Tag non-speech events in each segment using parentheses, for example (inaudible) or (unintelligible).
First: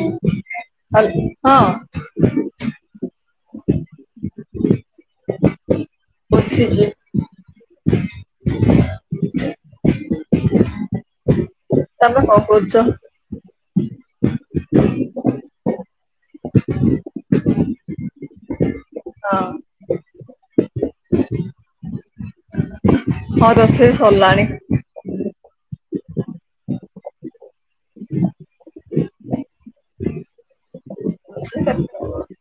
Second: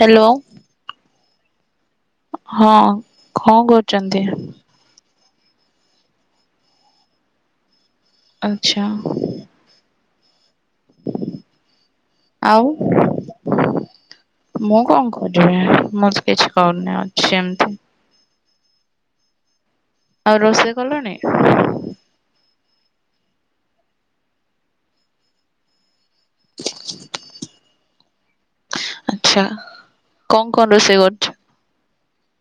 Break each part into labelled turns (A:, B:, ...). A: Hello
B: (inaudible) ହ
A: ହଁ କଣ କରୁଛନ୍ତି
B: ବସିଚି
A: ଆଚ୍ଛା
B: ତମେ କଣ
A: ଆଉ
B: କରୁଛ?
A: ମୁଁ କଣ କରିବି ମୁଁ ତ କିଛି କରୁନି ଅଛି ଏମତି।
B: ହଁ
A: ଆଉ ରୋଷେଇ କଲଣି
B: ହଁ ରୋଷେଇ ସରିଲାଣି।
A: (inaudible) ଆଛା କଣ କଣ ରୋଷେଇ କରଛ
B: (inaudible)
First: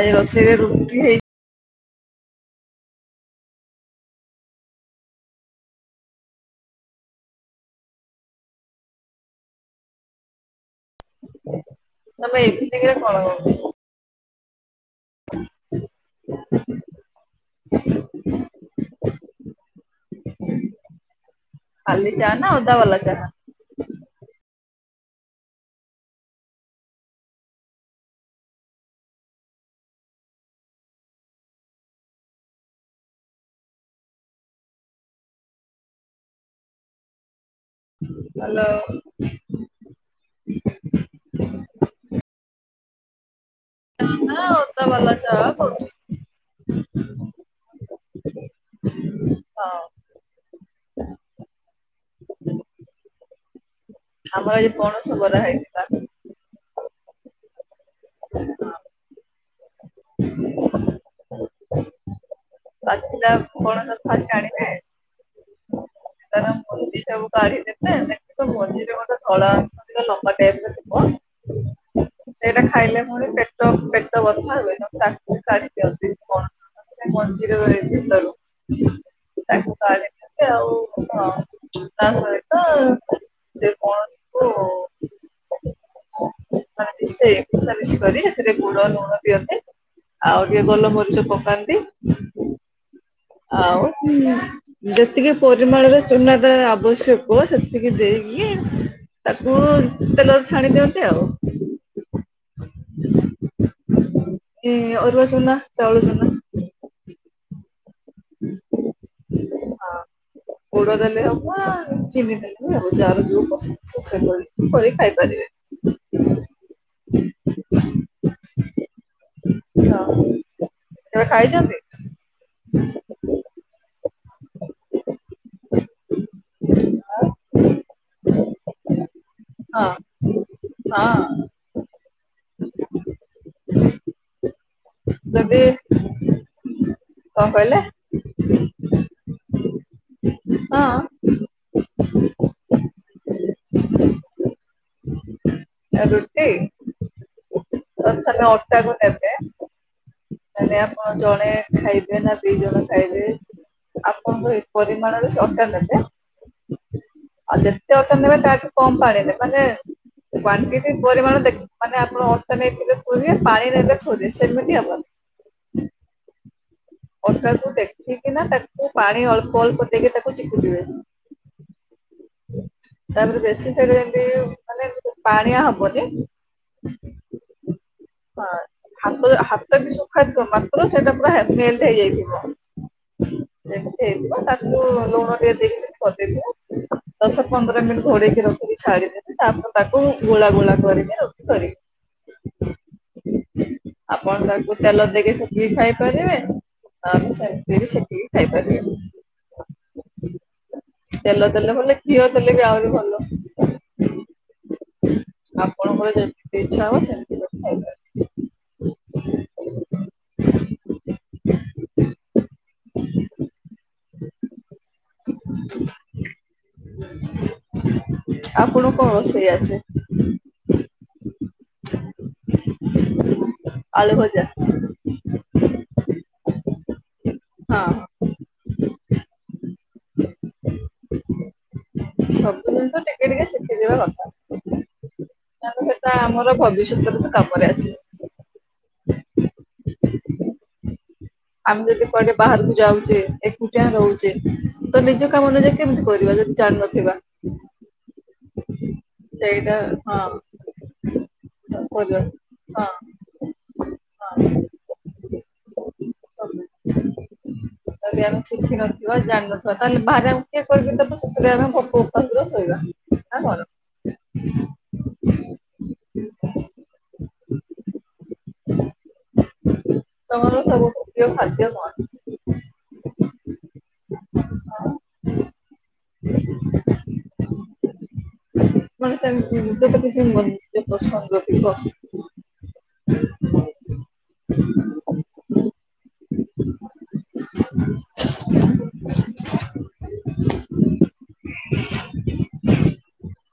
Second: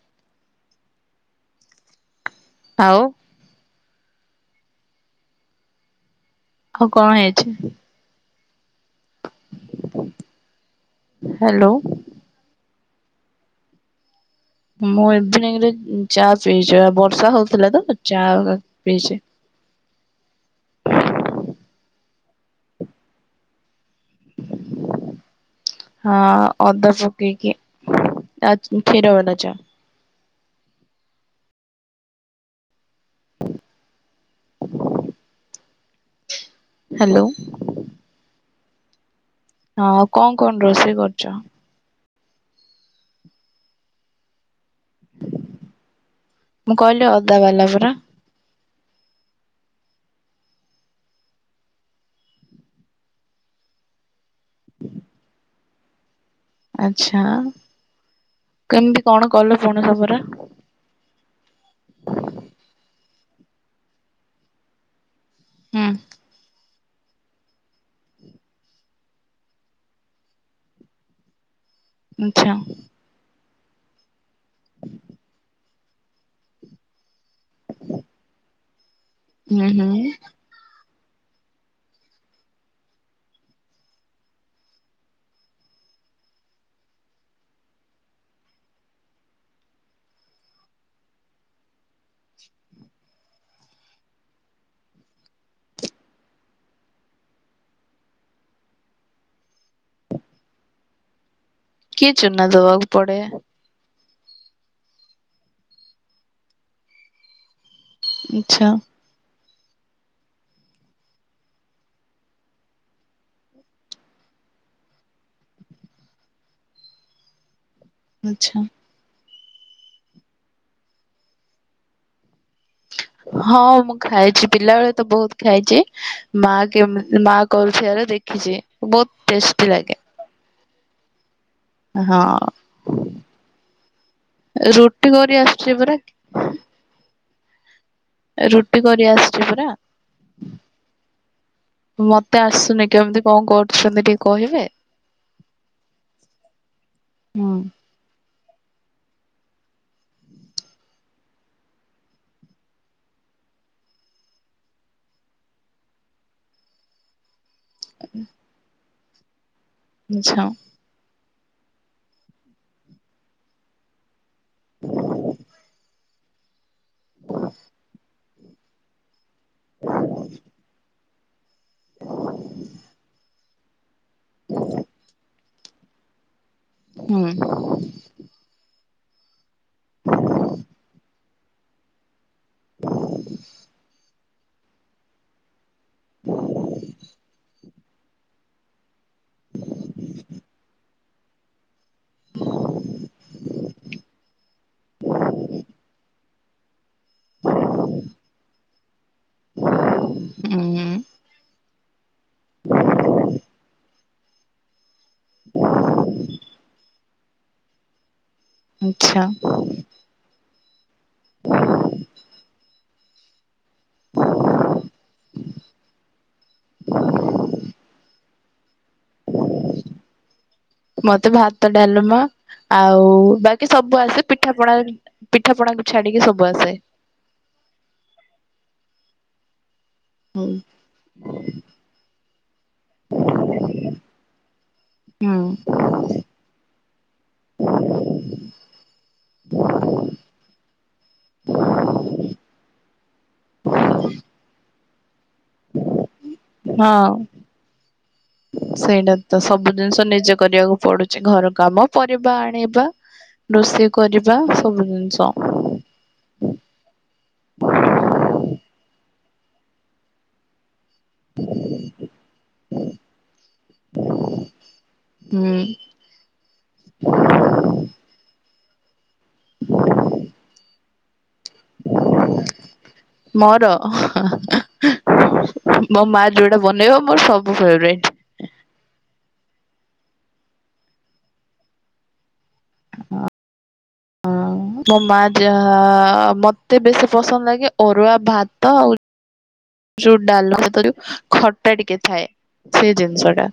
B: ଆଜି ରୋଷେଇ ରେ ରୁଟି ହେଇ
A: ଆଉ ଆଉ କଣ ହେଇଛି। ହାଲୋ
B: ତମେ ଏଥି ଯ କଣ କର
A: ମୁଁ ଇଭିନିଙ୍ଗିରେ ଚା ପିଇଛି ବର୍ଷା ହଉଥିଲା ତ ଚା ପିଇଛି।
B: ଖାଲି ଚା ନା ଅଦା ବାଲା ଚା
A: (unintelligible) ହଁ ଅଦା ପକେଇକି ଆ କ୍ଷୀର ବାଲା ଚା। ହାଲୋ।
B: ହାଲୋ।
A: ହଁ ଆଉ କଣ କଣ ରୋଷେଇ କରୁଚ?
B: (unintelligible)
A: ମୁଁ କହିଲି ଅଦା ବାଲା ପରା।
B: ହଁ (unintelligible) ଆମର ଏ ପଣସ ବରା ହେଇଥିଲା।
A: ଆଚ୍ଛା।
B: ହୁଁଁ।
A: କେମିତି କଣ କଲ ପଣସ ବରା?
B: ପଞ୍ଚିଲା ପଣସ ଫାଷ୍ଟ ଆଣିବେ।
A: ହୁଁ
B: ତାର ମଞ୍ଜି ସବୁ କାଢି ଦେବେ ଦେଖବ ମନ୍ଦିରରେ ମୋଟେ ଧଳା ଆସୁ ଗୋଟେ ଲମ୍ବା ଟାଇପିର ଥିବ
A: ଆଚ୍ଛା
B: ସେଇଟା ଖାଇଲେ ଫୁଣି ପେଟ ପେଟ ବଥା ହୁଏ ତ ତାକୁ କାଢିଦିଅନ୍ତି (unintelligible) ମଝିରେ ଭିତରୁ।
A: ହୁଁ
B: ତାକୁ
A: ହୁଁ
B: କାଢ଼ି ଆଉ ହଁ ତା ସହିତ କୌଣସି କ ମାନେସେ ମିଶା ମିଶି କରି ଏଥିରେ ଗୁଡ଼ ଲୁଣ ଦିଅନ୍ତି। ଆଉ ଟିକେ ଗୋଲମରିଚ ପକାନ୍ତି ଆଉ ହୁଁ ଯେତିକି ପରିମାଣରେ ଚୁନା ଟା ଆବଶ୍ୟକ ସେତିକି ଦେଇକି ତାକୁ ତେଲରେ ଛାଣି ଦିଅନ୍ତି ଆଉ।
A: କି ଚୁନା ଦେବାକୁ ପଡେ?
B: କେ ଅରୁଆ ଚୂନ ଚାଉଳ ଚୂନା।
A: ଇଛା।
B: ହଁ।
A: (unintelligible)
B: ଗୋଡ ଦେଲେ ହବ ଚିନି ଦେଲି ହବ ଯାହାର ଯୋଉ ପସନ୍ଦ ଅ ସେଭଳି କରି ଖାଇପାରିବେ। (inaudible)
A: ଆଚ୍ଛା।
B: (unintelligible) ଖାଇଛନ୍ତି?
A: ହଁ ମୁଁ ଖାଇଛି। ପିଲାବେଳେ ତ ବହୁତ ଖାଇଛି। ମା କେ ମା କରୁଥିବା ର ଦେଖିଛି ବହୁତ ଟେଷ୍ଟି
B: ହଁ
A: ଲାଗେ।
B: ହଁ।
A: ହଁ ରୁଟି କରି
B: ଯଦି
A: ଆସୁଛି ପରା।
B: କଣ କହିଲେ?
A: ରୁଟି କରି ଆସିଛି ପରା
B: ହଁ
A: ମତେ ଆସୁନି। କେମିତି କଣ କରୁଛନ୍ତି ଟିକେ କହିବେ?
B: ହଁ (inaudible) ଆଉ ରୁଟି।
A: ହଁ।
B: ପ୍ରଥମେ ଅଟାକୁ ନେବେ। ମାନେ ଆପଣ ଜଣେ ଖାଇବେ ନା ଦି ଜଣ ଖାଇବେ। ଆପଣଙ୍କ ଏ ପରିମାଣରେ ସେ ଅଟା ନବେ ଆଉ ଯେ ଯେତେ ଅଟା ନେବେ ତାଠୁ କମ ପାଣି ନେବେ ମାନେ
A: ଆଚ୍ଛା।
B: କ୍ଵଟି ପରିମାଣ ଦେଖ ମାନେ ଆପଣ ଅଟା ନେଇଥିଲେ ପାଣି ନେଲେ ଥେ ସେମିତି ଆମର। ଅଟାକୁ ଦେଖିକି ନା ତାକୁ ପାଣି ଅଳ୍ପ ଅଳ୍ପ ଦେଇକି ତାକୁ ଚକୁଟିବେ। ତାରେ ବେଶୀ ସେଇରି ଏମତି, ମାନେ ଏମିତି ପାଣିଆ ହବନି
A: ହୁଁ
B: (unintelligible) ହଁ, ହାତ ହା ହାତବି ସଫା ଥିବ, ମାତ୍ର ସେଇଟା ପୁରା ମେଲ୍ଟ ହେଇ ଯାଇଥିବ, ସେମିତି ହେଇଥିବ, ତାକ୍ ତାକୁ ଲୁଣ ଟିକେ ଦେଇକି ସେମିତି କରି ଦେଇଥିବା, ଦଶ ପନ୍ଦର ମିନିଟ୍ ଘୋଡେଇକି ରଖିକି ଛାଡିଦି ତାପରେ ତାକୁ ଗୋଳା ଗୋଳା କରିକି ରୋଟି କରିବି। ଆପଣ ତାକୁ ତେଲ ଦେଇକି ସେକିକି ଖାଇପାରିବେ। ଆଉ ସେମିତି ବି ସେକିକି ଖାଇ ପାରିବେ।
A: ହୁଁ
B: ତେଲ ଦେଲେ ଭଲ, ଘିଅ ଦେଲେ ବି ଆହୁରି ଭଲ। ଆପଣଙ୍କର ଯେମିତି ଇଛା ହେବ ସେମିତି କରି ଖାଇପାରିବେ।
A: ଆଛା।
B: (unintelligible) (unintelligible) ଆପଣଙ୍କୁ କଣ ରୋଷଇ ଆସେ?
A: ମତେ ଭାତ ଡାଲମା ଆଉ ବାକି ସବୁ
B: ଆଳୁ
A: ଆସେ
B: ଭଜା
A: ପିଠା ପଣା ପିଠା ପଣାକୁ ଛାଡିକି ସବୁ ଆସେ।
B: ହଁ।
A: ହୁଁ।
B: ସବୁ ଜିନିଷ ଟିକେ ଟିକେ ଶିଖିଯିବା କଥା,
A: ହୁଁ
B: କାଇଁନା ସେଟା ଆମର ଭବିଷ୍ୟତ। (unintelligible) କାମରେ ଆସିବ। ଆମେ ଯଦି କୁଆଡେ ବାହାରକୁ ଯାଉଚେ, ଏକୁଟିଆ ରହୁଚେ ତ ନିଜ କାମ ନିଜେ କେମିତି କରିବା, ଯଦି
A: ହଁ
B: ଜାଣିନଥିବା?
A: (unintelligible) ସେଇଟା ତ ସବୁ
B: ସେଇଟା
A: ଜିନିଷ
B: ହଁ
A: ନିଜେ କରିବାକୁ ପଡୁଚି, ଘର କାମ,
B: କରିବା
A: ପରିବା
B: ହଁ
A: ଆଣିବା। ରୋଷେଇ କରିବା
B: ହଁ।
A: ସବୁ ଜିନିଷ।
B: ଯଦି ଆମେ ଶିଖିନଥିବା, ଜାଣିନଥି ତାହେଲେ ବାହାରେ ଆମକୁ କିଏ କରିକି ଦେବ, ଶେଷରେ ଆମେ ଭୋକ ଉପାସ ଶୋଇବା ନା କଣ?
A: (unintelligible) ହୁଁ।
B: ତମର ସବୁଠୁ ପ୍ରିୟ ଖାଦ୍ୟ
A: (unintelligible)
B: କଣ?
A: ମୋର ମୋ ମା ଯୋଉଟା ବନେଇବ, ମୋର ସବୁ ଫେବ୍ରେଟ୍।
B: ମାନେ ସେମିତି ନିଜ କିଛି ନିଜ ପସନ୍ଦ ଥିବ?
A: ହଁ। ହଁ। ମୋ ମା ଯାହା, ମୋତେ ବେଶୀ ପସନ୍ଦ ଲାଗେ ଅରୁଆ ଭାତ ଆଉ
B: (unintelligible)
A: ଯୋଉ ଡାଲ୍ ମା ଭାତ ରେ ଖଟା ଟିକେ ଥାଏ, ସେ ଜିନିଷ ଟା।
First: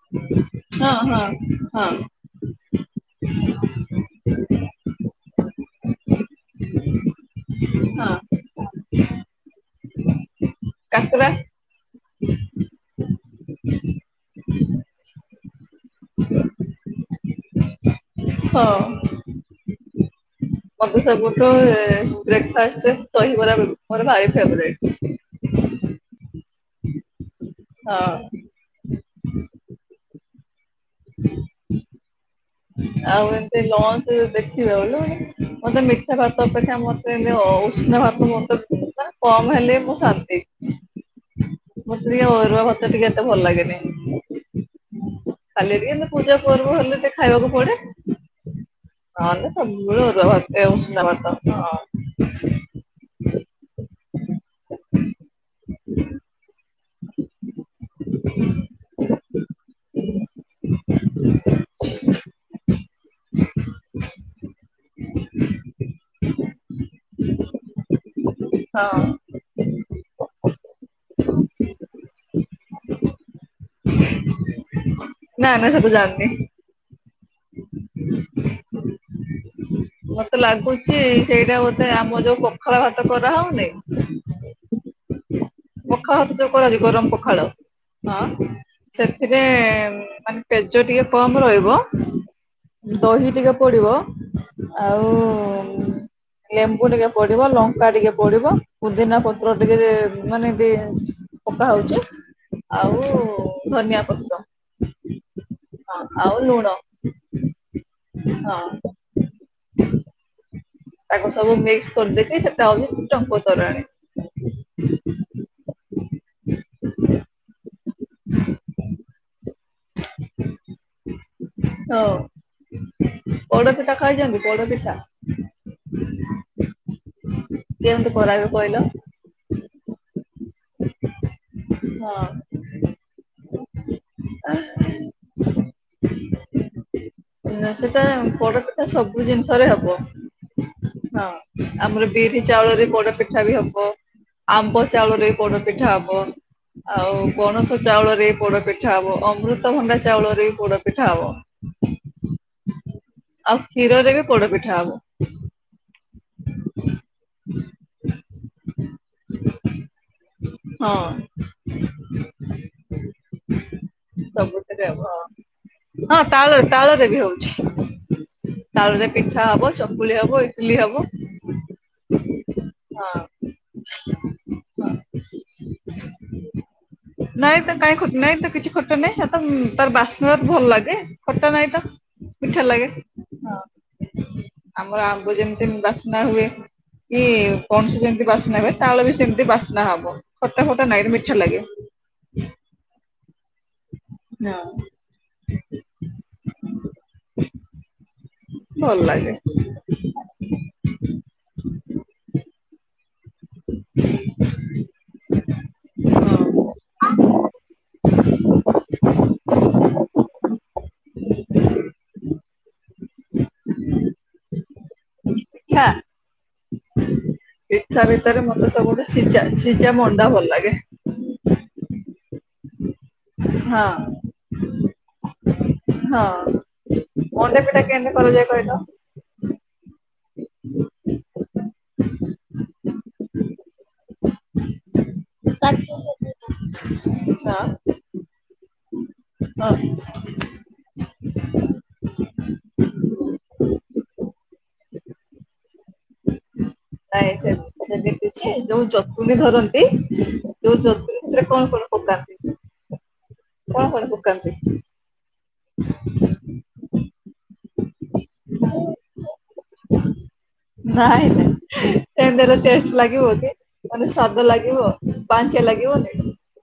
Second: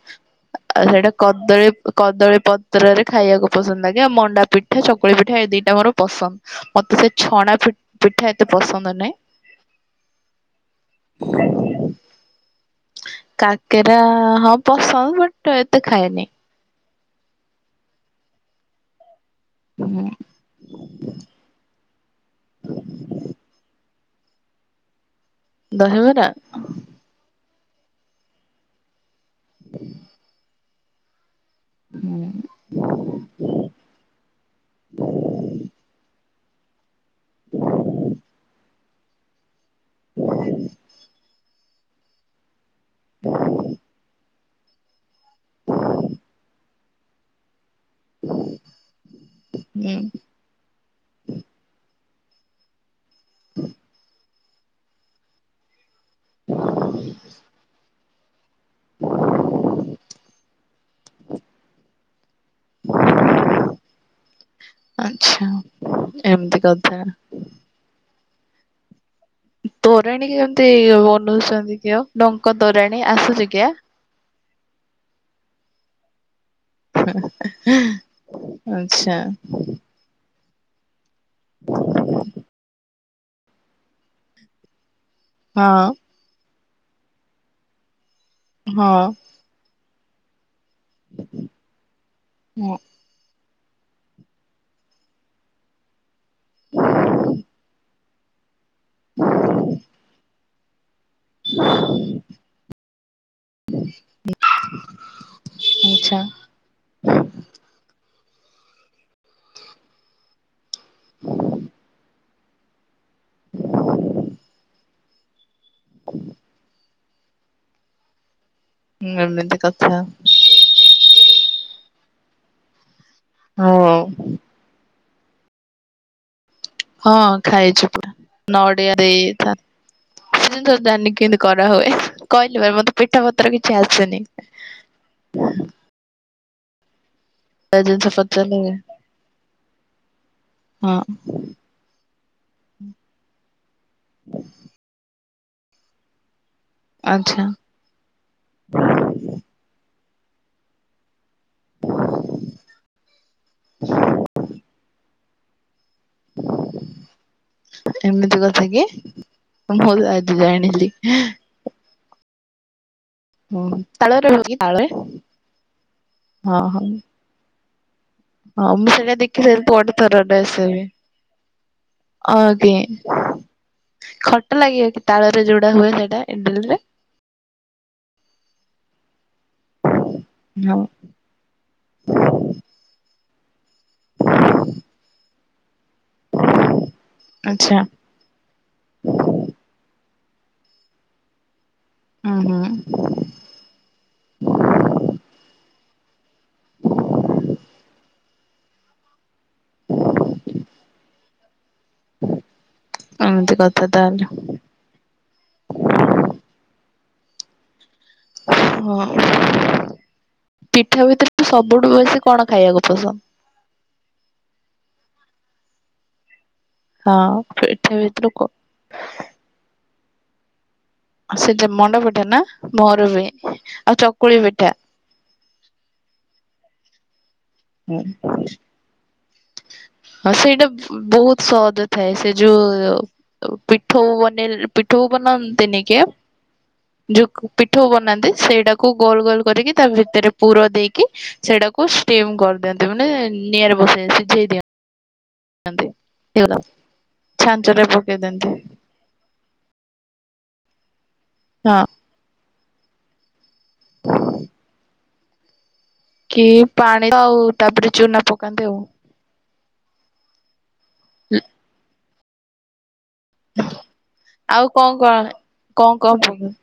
A: ଆଉ
B: ହଁ
A: ସେଇଟା
B: ହଁ
A: କଦଳୀ,
B: ହଁ
A: କଦଳୀ ପତ୍ରରେ ଖାଇବାକୁ ପସନ୍ଦ ଲାଗେ, ଆଉ ମଣ୍ଡାପି ପିଠା, ଚକୁଳି ପିଠା, ଏ ଦିଟା ମୋର ପସନ୍ଦ, ମତେ ସେ ଛଣା
B: ହଁ
A: ପିଠା ଏତେ ପସନ୍ଦ ନାହିଁ।
B: କାକରା?
A: କାକେରା ହଁ ପସନ୍ଦ୍, ବଟ୍ ଏତେ ଖାଏନି।
B: ହଁ।
A: ହୁଁ।
B: ମୋତେ ସବୁଠୁ ବ୍ରେକ୍ ଫାଷ୍ଟ ରେ ଦହିିବରା ମୋର ଭାରି ଫେବ୍ରେଟ୍।
A: ଦହିବରା?
B: ହଁ।
A: ହୁଁ
B: ଆଉ ଏମତି, ଲଞ୍ଚ ଦେଖିବେ ବୋଲେ, ମତେ ମିଠା ଭାତ ଅପେକ୍ଷା ମ ନାଇ ଅ ଉଷୁନା ଭାତ ମୋତେ, ମାନେ କମ ହେଲେ ବି ମୁଁ ଶାନ୍ତି। ମତେ ଟିକେ ଅରୁଆ ଭାତ ଟିକେ ଏତେ ଭଲ ଲାଗେନି। (inaudible) ଖାଲି ଟିକେ, ଏମିତି ପୂଜା ପର୍ବ ହେଲେ ଟିକେ ଖାଇବାକୁ ପଡେ। (inaudible) ନହେଲେ
A: ହୁଁ
B: ସବୁବେଳେ ଅରୁଆ ଭାତ ଏ ଉଷୁନା ଭାତ ହଁ।
A: (inaudible)
B: (unintelligible) (inaudible) (unintelligible)
A: (inaudible)
B: (inaudible)
A: (inaudible) (unintelligible) (inaudible) ଆଚ୍ଛା, ଏମିତି କଥା।
B: ହଁ।
A: ତୋରାଣୀ କେମତି ବନଉଚନ୍ତି କିଅ, ଡଙ୍କ ତୋରାଣୀ, ଆସୁଛି କିଆ?
B: (unintelligible) ନା ନା ସେତ ଜାଣନି।
A: (unintelligible) (inaudible) ଆଚ୍ଛା।
B: ମତେ ଲାଗୁଚି, ସେଇଟା ବୋଧେ ଆମ ଯୋଉ ପଖାଳ ଭାତ କରାହଉନି।
A: ହଁ
B: ପଖାଳ ଭାତ ଯୋଉ କରାଉଚି, ଗରମ ପଖାଳ ହଁ,
A: ହଁ
B: ସେଥିରେ ମାନେ। ପେଜ ଟିକେ କମ୍ ରହିବ।
A: ହଁ
B: (inaudible) ଦହି ଟିକେ ପଡିବ, ଆଉ ଲେମ୍ବୁ ଟିକେ ପଡିବ, ଲଙ୍କା ଟିକେ ପଡିବ, ପୁଦିନା ପତ୍ର ଟିକେ- ମାନେ, ଦେ। ପକା ହଉଚି, ଆଉ ଧନିଆ ପତ୍ର।
A: (inaudible)
B: ହଁ
A: ଆଚ୍ଛା
B: ଆଉ ଲୁଣ (inaudible) ହଁ। ତାକୁ ସବୁ ମିକ୍ସ କରି ଦେଇକି, ସେଟା ହୋଇଛି ଟଙ୍କ ତରାଣି।
A: (inaudible) ହୁଁ, ଏମିତି କଥା।
B: (unintelligible) ହଉ। (inaudible) ପୋଡ
A: ହଉ
B: ପିଠା ଖାଇଚନ୍ତି, ପୋଡ଼ ପିଠା। (inaudible)
A: ହଁ ଖାଇଛି
B: କେମିତି
A: ପୁରା,
B: କରାହୁଏ କହିଲ?
A: ନଡିଆ ରେ ତା (unintelligible) ଜାଣିନି କେମିତି କରା ହୁଏ,
B: ହଁ
A: କହିଲି ବା, ମତେ ପିଠା ପତ୍ର କିଛି ଆସେନି। (inaudible)
B: (inaudible) ନାଇଁ,
A: ତା
B: ସେଟା
A: ଜିନିଷ ପଚାରିଲେ
B: ପୋଡପଠା ସବୁ ଜିନିଷରେ ହବ
A: ହଁ
B: (inaudible) ହଁ। ଆମର ବିରି ଚାଉଳରେ ପୋଡ ପିଠା ବି ହବ, ଆମ୍ବ ଚାଉଳରେ ପୋଡ ପିଠା ହବ। ଆଉ
A: ଆଚ୍ଛା
B: ପଣସ ଚାଉଳରେ ପୋଡପିଠା ହବ, ଅମୃତଭଣ୍ଡା ଚାଉଳରେ ବି ପୋଡପିଠା ହବ। (inaudible) ଆଉ କ୍ଷୀରରେ ବି ପୋଡ ପିଠା ହବ।
A: (inaudible) ଏମିତି କଥା କି (inaudible) ମୁଁ ଆଜି ଜାଣିିଲି।
B: ହଁ (inaudible)
A: ହୁଁ, ତାଳରେ।
B: ସବୁଥିରେ ହବ
A: (unintelligible)
B: ହଁ। ହଁ, ତାଳରେ ତାଳରେ ବି ହଉଚି।
A: ହ, ମୁଁ ସେଟା ଦେଖି ଦେବି ପଟେ ତରଟା ଆସା
B: ଇଟିଲି
A: ହୁଏ।
B: ହବ
A: (inaudible) ଅକେ
B: ହଁ।
A: (inaudible) ଖଟା ଲାଗିବ କି ତାଳରେ, ଯୋଉଟା ହୁଏ ସେଇଟା ଇଣ୍ଡିଲରେ।
B: ନାଇଁ ତ, କାଇଁ ନାଇଁ ତ କିଛି ଖଟେ ନାଇଁ, ସେ ତ ବାସ୍ନା ଭଲ
A: ହଁ।
B: ଲାଗେ। ଖଟା ନାଇଁ ତ ମିଠା ଲାଗେ ହଁ ଆମର ଆମ୍ବୁ ଯେମିତି ବନା ହୁଏ କି
A: ଆଚ୍ଛା
B: ପଣସ ଯେମିତି ବାସ୍ନା ହୁଏ। ତାଳ ବି ସେମିତି ବାସ୍ନା ହବ ଖଟା ଖଟା ନାହିଁ ମିଠା ଲାଗେ।
A: ହୁଁ ହୁଁ।
B: ନା। ଭଲ ଲାଗେ।
A: ଏମିତି କଥା ତାହେଲେ।
B: ହଁ।
A: ହଁ ପିଠା ଭିତରେ ସବୁଠୁ ବେଶୀ କଣ ଖାଇବାକୁ ପସନ୍ଦ?
B: ପିଠା?
A: ହଁ ପୀଠା ଭିତରୁ କଣ?
B: ତମକୁ ସିଜା ସିଜା ମଣ୍ଡା ଭଲ ଲାଗେ?
A: ସେ ମଣ୍ଡ ପିଠା ନା ମୋର ବି
B: ହଁ।
A: ଆଉ ଚକୁଳି ପିଠା।
B: ହଁ। ମଣ୍ଡା ପିଠା
A: ହୁଁ।
B: କେମିତି କରାଯାଏ
A: ହଁ ସେଇଟା ବହୁତ ସହଜ ଥାଏ ସେ ଯୋଉ ପିଠୋଉ ବନ ପିଠଉ ବନନ୍ତିନିକି
B: କହିଲ? ହଁ
A: ଯୋଉ ପିଠୋଉ
B: ହଁ
A: ବନାନ୍ତି ସେଇଟାକୁ ଗୋଲ ଗୋଲ କରିକି ତା
B: ନାଇଁ
A: ଭିତରେ ପୁର ଦେଇକି ସେଇଟାକୁ ଷ୍ଟିମ କରିଦିଅନ୍ତି ମାନେ ନିଆଁରେ ବସେଇ ସିଝେଇ ଦିଅନ୍ତି। (unintelligible)
B: ନାଇଁ ସେ
A: ଛାଞ୍ଚରେ ପକେଇ
B: ସେମିତି
A: ଦିଅନ୍ତି
B: ଯେ ଯୋଉ ଯତୁ ବି ଧରନ୍ତି ଯୋଉ ଯତୁ ଏଥିରେ କଣ
A: ହଁ
B: କଣ ପକାନ୍ତି କଣ କଣ ପକାନ୍ତି?
A: କି ପାଣି ଆଉ ତାପରେ ଚୁନା ପକାନ୍ତି ଆଉ
B: (unintelligible) ନାଇଁ ନାଇଁ ସେନ୍ତି ହେଲେ ଟେଷ୍ଟ ଲାଗିବ କି? ମାନେ ସ୍ଵାଦ
A: ଆଉ
B: ଲାଗିବ
A: କଣ
B: ପାଣିଚିଆ
A: କଣ
B: ଲାଗିବନି।
A: କଣ କଣ ପ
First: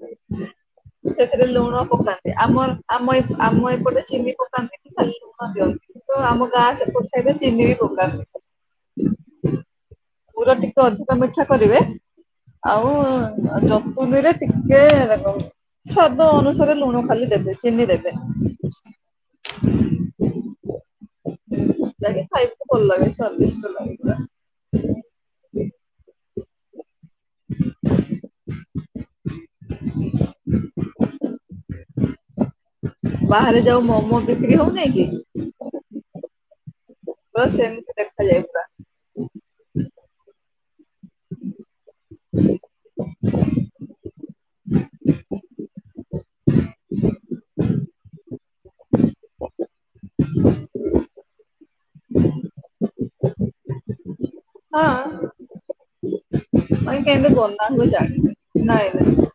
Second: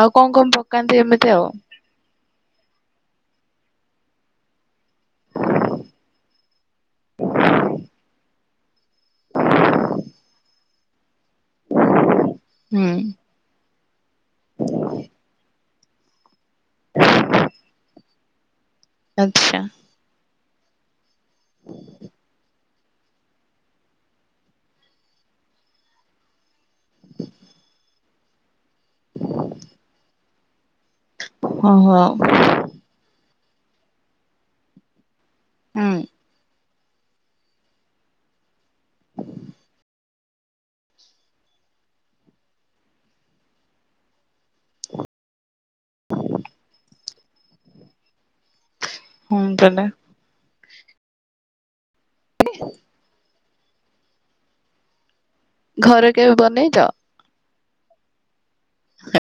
A: ଆଉ କଣ କଣ ପ
B: ସେଥିରେ ଲୁଣ ପକାନ୍ତି ଆମ ଆମ ଆମ ଏପଟେ ଚିନି ପକାନ୍ତି। ଖାଲି ଲୁନ ଦିଅନ୍ତି କି ତ ଆମ ଗାଁ ସେପଟ ସାଇଟ୍ ଚିନି ବି ପୋକନି। ପୁର ଟିକେ ଅଧିକ ମିଠା କରିବେ
A: ହୁଁ
B: ଆଉ ଆଉ ଜପନୀରେ ଟିକେ ହେଲା ସ୍ଵାଦ ଅନୁସାରେ ଲୁଣ ଖାଲି ଦେବେ ଚିନି ଦେବେନି।
A: ଆଚ୍ଛା।
B: ଯେ ଖାଇ ତେ ଭଲ ଲାଗେ ସ୍ଵଦିଷ୍ଟ ଲାଗେ।
A: ଓହୋ।
B: ବାହାରେ ଯାଉ ମୋମୋ ବିକ୍ରୀ ହଉ ନାଇଁ କି?
A: ହୁଁ
B: ବସ୍ ଏମିତି ଦେଖାଯାଏ। ପୁରା
A: ହୁଁ ତାଲେ
B: ହଁ।
A: ଘର କେବେ ବନେଇଛ?
B: କେନ୍ତି ବନା ହୁଏ ଜାଣିନି ନାଇଁ ନାଇଁ।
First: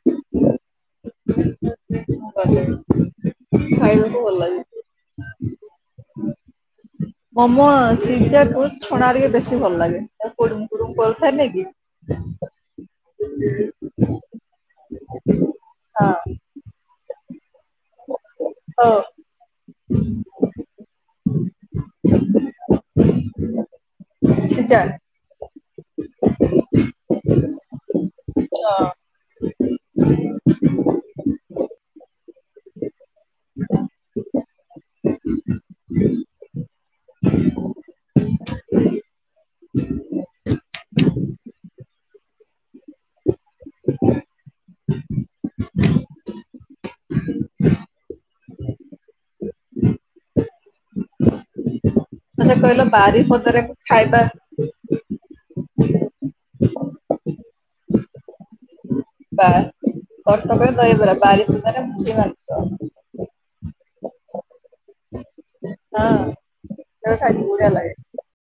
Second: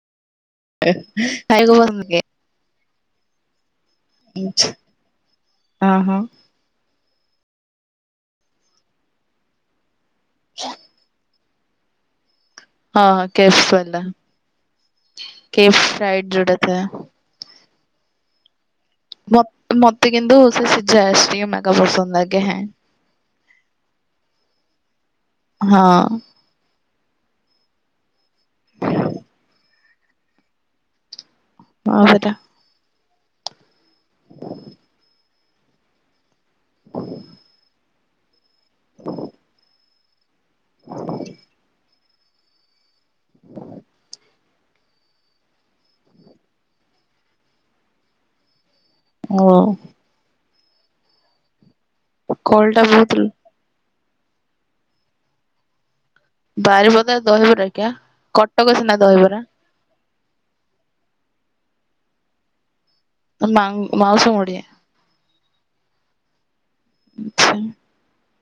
A: (unintelligible)
B: ବନେଇବି। ଖାଇ। (unintelligible)
A: ଆ ହଁ।
B: ମୋମୋ ସିଜାଠୁ ଛଣା ଟିକେ ବେଶୀ ଭଲ ଲାଗେ କୁଡ଼ୁମ କୁଡୁମ କରୁଥାଏ ନାଇଁ କି? ଫାଙ୍କା ଅଡିଓ।
A: ହଁ ହ କେଏଫ୍ସ ବାଲା।
B: (inaudible)
A: କେଏଫ୍ସ
B: ହଁ
A: ଫ୍ରାଇଡ଼୍ ଜଉଟା ଥା (unintelligible)
B: ହଁ।
A: ମତ ମତେ କିନ୍ତୁ ସେ ସିଝା ଷ୍ଟିମ ଆକା ପସନ୍ଦ ଲାଗେ ହେଁ।
B: ଖାଲି ସିଜା?
A: ହଁ।
B: (unintelligible)
A: ହଁ ସେଟା। ଫାଙ୍କା ଅଡିଓ। ଫାଙ୍କା ଅଡିଓ। ଫାଙ୍କା ଅଡ଼ିଓ। ହଁ।
B: ମତେ
A: କଲଟା
B: କହିଲ ବାରି
A: ବହୁତ
B: ପଦାରେକୁ ଖାଇବା
A: ବାରିିପଦାରେ ଦହିବରା କିଆ କଟକ ସିନା ଦହିବରା
B: ବା କଟକରେ ଦହିବରା ବାରିପଦାରେ ମୁଢି ମାଂସ।
A: ମାଉ ମାଉସ ମୁଡ଼ିା
B: ହଁ ତା ଖାଇଲେ ବଢିଆ ଲାଗେ।